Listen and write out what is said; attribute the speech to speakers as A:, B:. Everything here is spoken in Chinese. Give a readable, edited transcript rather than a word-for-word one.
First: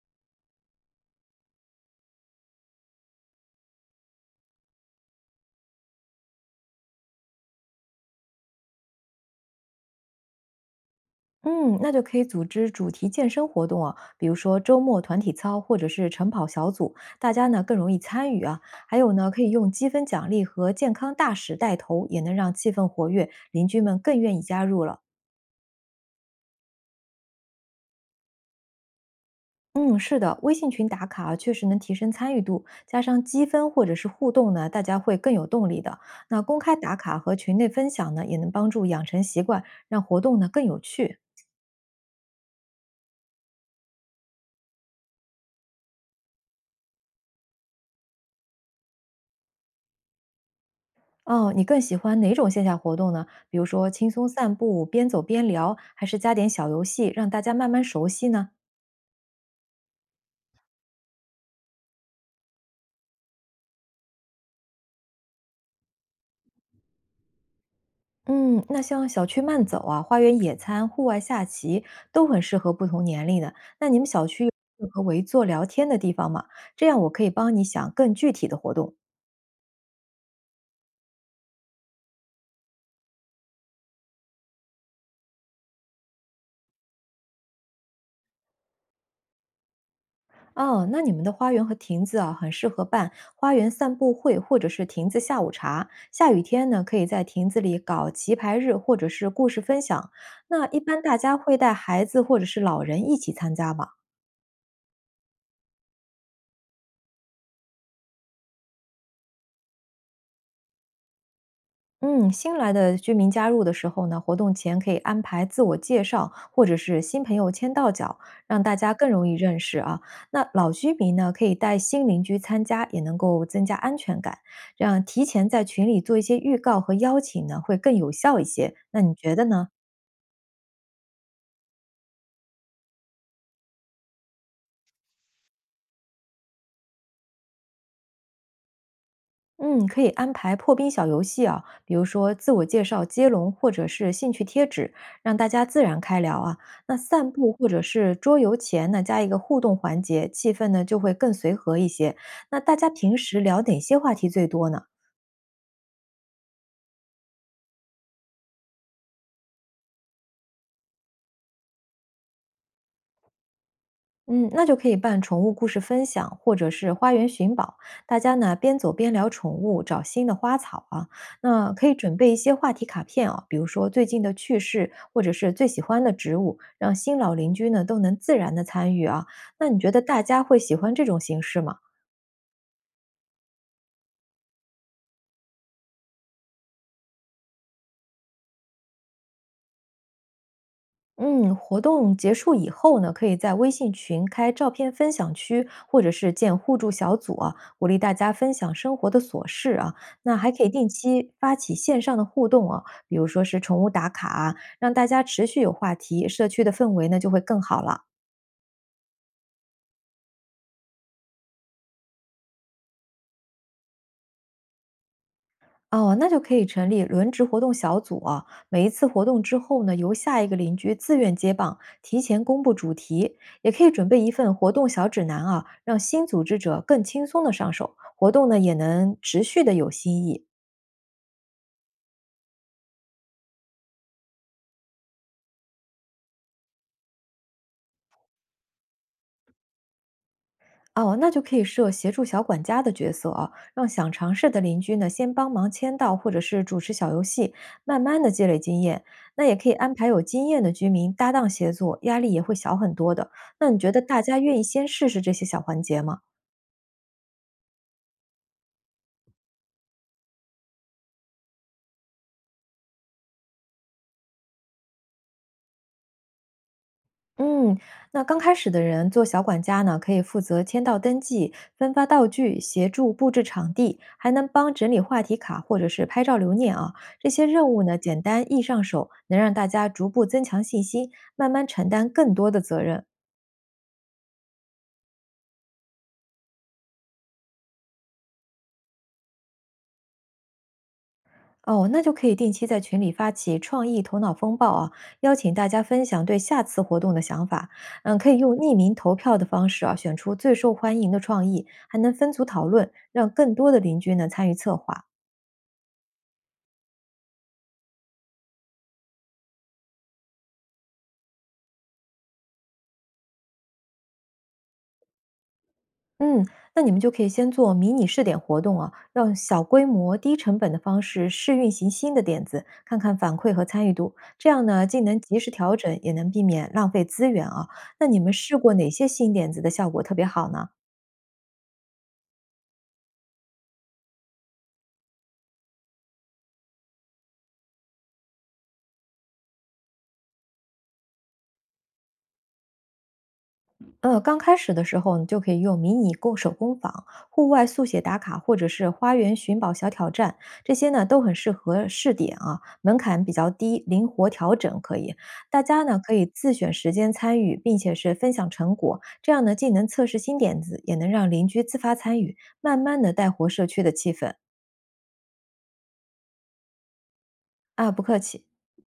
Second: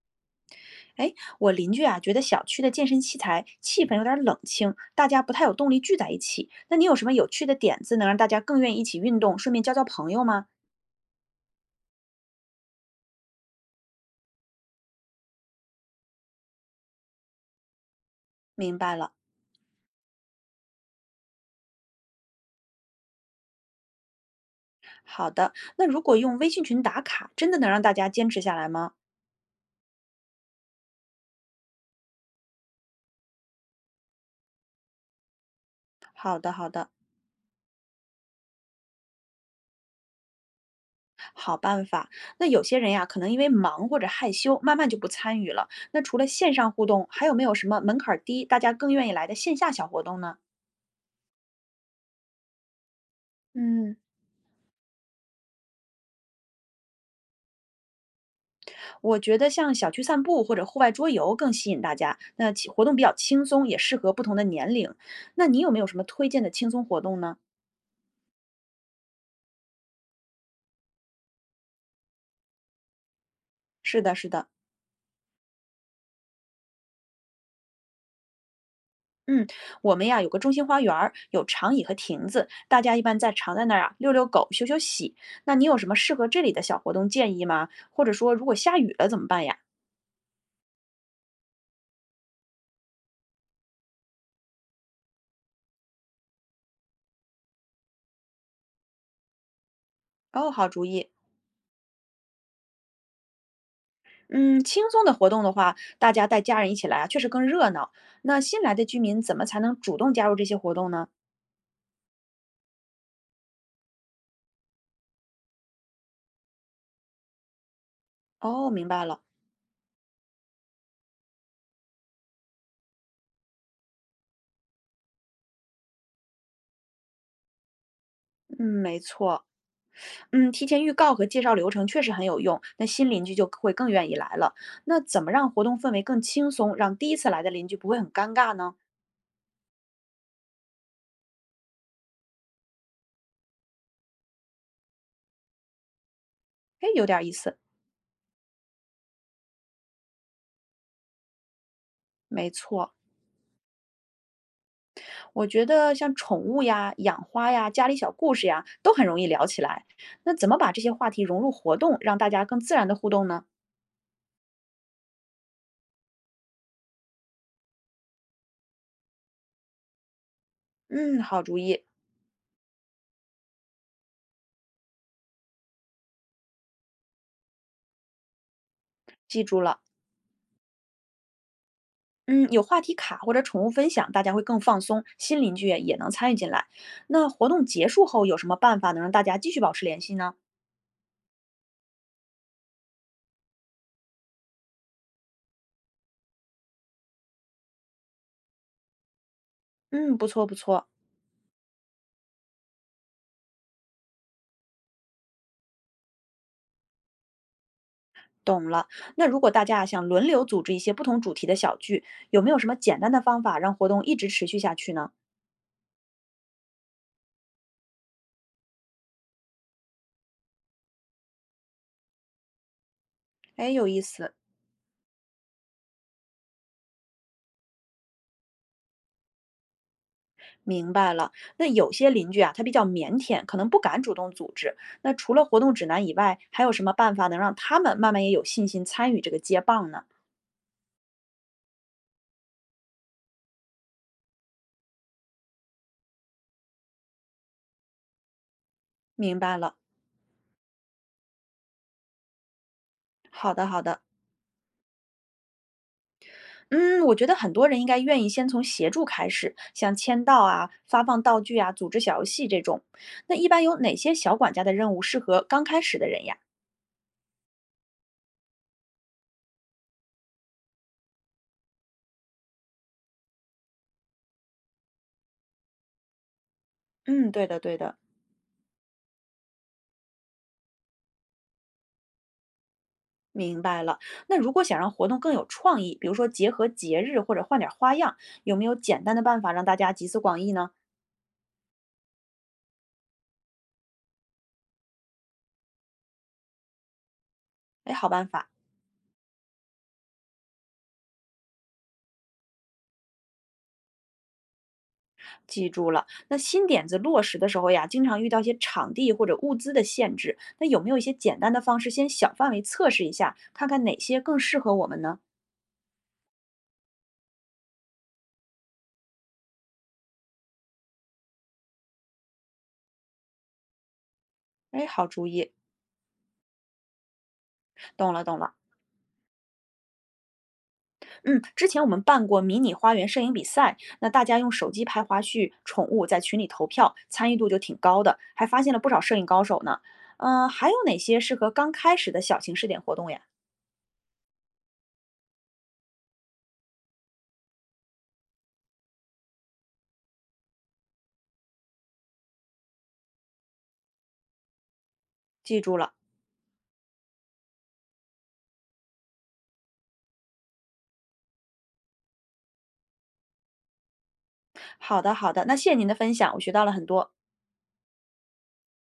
A: 哎，我邻居啊，觉得小区的健身器材气氛有点儿冷清，大家不太有动力聚在一起。那你有什么有趣的点子，能让大家更愿意一起运动，顺便交交朋友吗？
B: 嗯，那就可以组织主题健身活动啊，比如说周末团体操或者是晨跑小组，大家呢更容易参与啊。
A: 明白
B: 还
A: 了，
B: 有呢，可以用积分奖励和健康大使带头，也能让气氛活跃，邻居们更愿意加入了。
A: 好的。那如果用微信群打卡，真的能让大家坚持下来吗？
B: 嗯，是的，微信群打卡啊，确实能提升参与度，加上积分或者是互动呢，大家会更有动力的。
A: 好
B: 那
A: 的，
B: 公
A: 好
B: 开
A: 的，
B: 打卡和群内分享呢，也能帮助养成习惯，让活动呢更有趣。
A: 好办法。那有些人呀，可能因为忙或者害羞，慢慢就不参与了。那除了线上互动，还有没有什么门槛儿低，大家更愿意来的线下小活动呢？
B: 哦，你更喜欢哪种线下活动呢？比如说
A: 嗯，
B: 轻松散步，边走边聊，还是加点小游戏，让大家慢慢熟悉呢？
A: 我觉得像小区散步或者户外桌游更吸引大家，那其活动比较轻松，也适合不同的年龄。那你有没有什么推荐的轻松活动呢？
B: 嗯，那像小区慢走啊、花园野餐、户外下棋，都很适合不同年龄的。那你
A: 是
B: 们
A: 的，是
B: 小区
A: 的，
B: 有和合围坐聊天的地方吗？这样我可以帮你想更具体的活动。
A: 嗯，我们呀有个中心花园儿，有长椅和亭子，大家一般在常在那儿啊遛遛狗、休休息。那你有什么适合这里的小活动建议吗？或者说如果下雨了怎么办呀？
B: 哦，那你们的花园和亭子啊，很适合办花园散步会或者是亭子下午茶。下雨天呢，可以在亭子里搞棋牌日或者是故事分享。
A: 哦，好
B: 那一
A: 主
B: 般
A: 意。
B: 大家会带孩子或者是老人一起参加吗？
A: 嗯，轻松的活动的话，大家带家人一起来啊，确实更热闹。那新来的居民怎么才能主动加入这些活动呢？
B: 嗯，新来的居民加入的时候呢，活动前可以安排自我介绍，或者是新朋友签到角，让
A: 哦，
B: 大
A: 明
B: 家
A: 白
B: 更
A: 了。
B: 容易认识啊。那老居民呢，可以带新邻居参加，也能够增加安全感。这样提前在群里做一些预告和邀请呢，会更有效一
A: 嗯，
B: 些。
A: 没
B: 那你觉
A: 错。
B: 得呢？
A: 嗯，提前预告和介绍流程确实很有用，那新邻居就会更愿意来了。那怎么让活动氛围更轻松，让第一次来的邻居不会很尴尬呢？
B: 嗯，可以安排破冰小游戏啊，比如说自我介绍接龙，或者是兴趣贴纸，让大家自然开聊啊。
A: 哎，
B: 那
A: 有点意
B: 散步
A: 思。
B: 或者是桌游前呢，加一个互动环节，气氛呢就会更随和一些。
A: 没
B: 那大家
A: 错，
B: 平时聊哪些话题最多呢？
A: 我觉得像宠物呀、养花呀、家里小故事呀，都很容易聊起来。那怎么把这些话题融入活动，让大家更自然的互动呢？
B: 嗯，那就可以办宠物故事分享，或者是花园寻宝，大家呢边走边聊宠物，找新的花草啊。
A: 嗯，好主
B: 那
A: 意，
B: 可以准备一些话题卡片啊，比如说最近的趣事，或者是最喜欢的植物，让新老邻居呢都能自然的参与啊。
A: 记住
B: 那你
A: 了。
B: 觉得大家会喜欢这种形式吗？
A: 嗯，有话题卡或者宠物分享，大家会更放松，新邻居也能参与进来。那活动结束后有什么办法能让大家继续保持联系呢？
B: 嗯，活动结束以后呢，可以在微信群开照片分享区，或者是建互助小组啊，鼓励大家分享生活的琐事啊。
A: 嗯，不
B: 那
A: 错
B: 还
A: 不
B: 可以
A: 错，
B: 定期发起线上的互动啊，比如说是宠物打卡啊，让大家持续有话题，社区的氛围呢就会更好了。
A: 懂了。那如果大家啊想轮流组织一些不同主题的小聚，有没有什么简单的方法让活动一直持续下去呢？
B: 哦，那就可以成立轮值活动小组啊。每一次活动之后呢，由下一个邻居自愿接棒，提前公布主题，
A: 哎，
B: 也可
A: 有
B: 以
A: 意
B: 准备一
A: 思。
B: 份活动小指南啊，让新组织者更轻松的上手，活动呢也能持续的有新意。
A: 明白了，那有些邻居啊，他比较腼腆，可能不敢主动组织。那除了活动指南以外，还有什么办法能让他们慢慢也有信心参与这个接棒呢？
B: 哦，那就可以设协助小管家的角色啊，让想尝试的邻居呢先帮忙签到，或者是主持小游戏，慢慢的积累经验。
A: 明
B: 那也
A: 白
B: 可以
A: 了，
B: 安排有经验的居民搭档协作，压力也会小很多的。
A: 好的
B: 那你
A: 好
B: 觉
A: 的。
B: 得大家愿意先试试这些小环节吗？
A: 嗯，我觉得很多人应该愿意先从协助开始，像签到啊、发放道具啊、组织小游戏这种。那一般有哪些小管家的任务适合刚开始的人呀？
B: 嗯，那刚开始的人做小管家呢，可以负责签到登记、分发道具、协助布置场地，还能帮整理话题卡或者是拍照留念啊。这
A: 嗯，对
B: 些
A: 的，
B: 任
A: 对
B: 务
A: 的，
B: 呢，简单易上手，能让大家逐步增强信心，慢慢承担更多的责任。
A: 明白了。那如果想让活动更有创意，比如说结合节日或者换点儿花样，有没有简单的办法让大家集思广益呢？
B: 哦，那就可以定期在群里发起创意头脑风暴啊，邀请大家分享对下次活动的想法。
A: 哎，好
B: 嗯，
A: 办
B: 可以
A: 法，
B: 用匿名投票的方式啊，选出最受欢迎的创意，还能分组讨论，让更多的邻居呢参与策划。
A: 记住了。那新点子落实的时候呀，经常遇到一些场地或者物资的限制，那有没有一些简单的方式，先小范围测试一下，看看哪些更适合我们呢？
B: 嗯，那你们就可以先做迷你试点活动啊，用小规模、低成本的方式试运行新的点子，看看反馈和参与度。这样
A: 哎，
B: 呢，既
A: 好
B: 能
A: 主
B: 及时
A: 意，
B: 调整，也能避免浪费资源啊。那
A: 懂
B: 你
A: 了
B: 们
A: 懂了。
B: 试过哪些新点子的效果特别好呢？
A: 嗯，之前我们办过迷你花园摄影比赛，那大家用手机拍花絮、宠物，在群里投票，参与度就挺高的，还发现了不少摄影高手呢。嗯、还有哪些适合刚开始的小型试点活动呀？
B: 刚开始的时候，你就可以用迷你工手工坊、户外速写打卡，或者是花园寻宝小挑战，这些呢都很适合试点啊，门槛比较低，灵活调整可以。
A: 记
B: 大
A: 住
B: 家
A: 了。
B: 呢可以自选时间参与，并且是分享成果，这样呢既能测试新点子，也能让邻居自发参与，慢慢的带活社区的气氛。
A: 好的好的，那谢谢您的分享，我学到了很多。
B: 啊，不客气。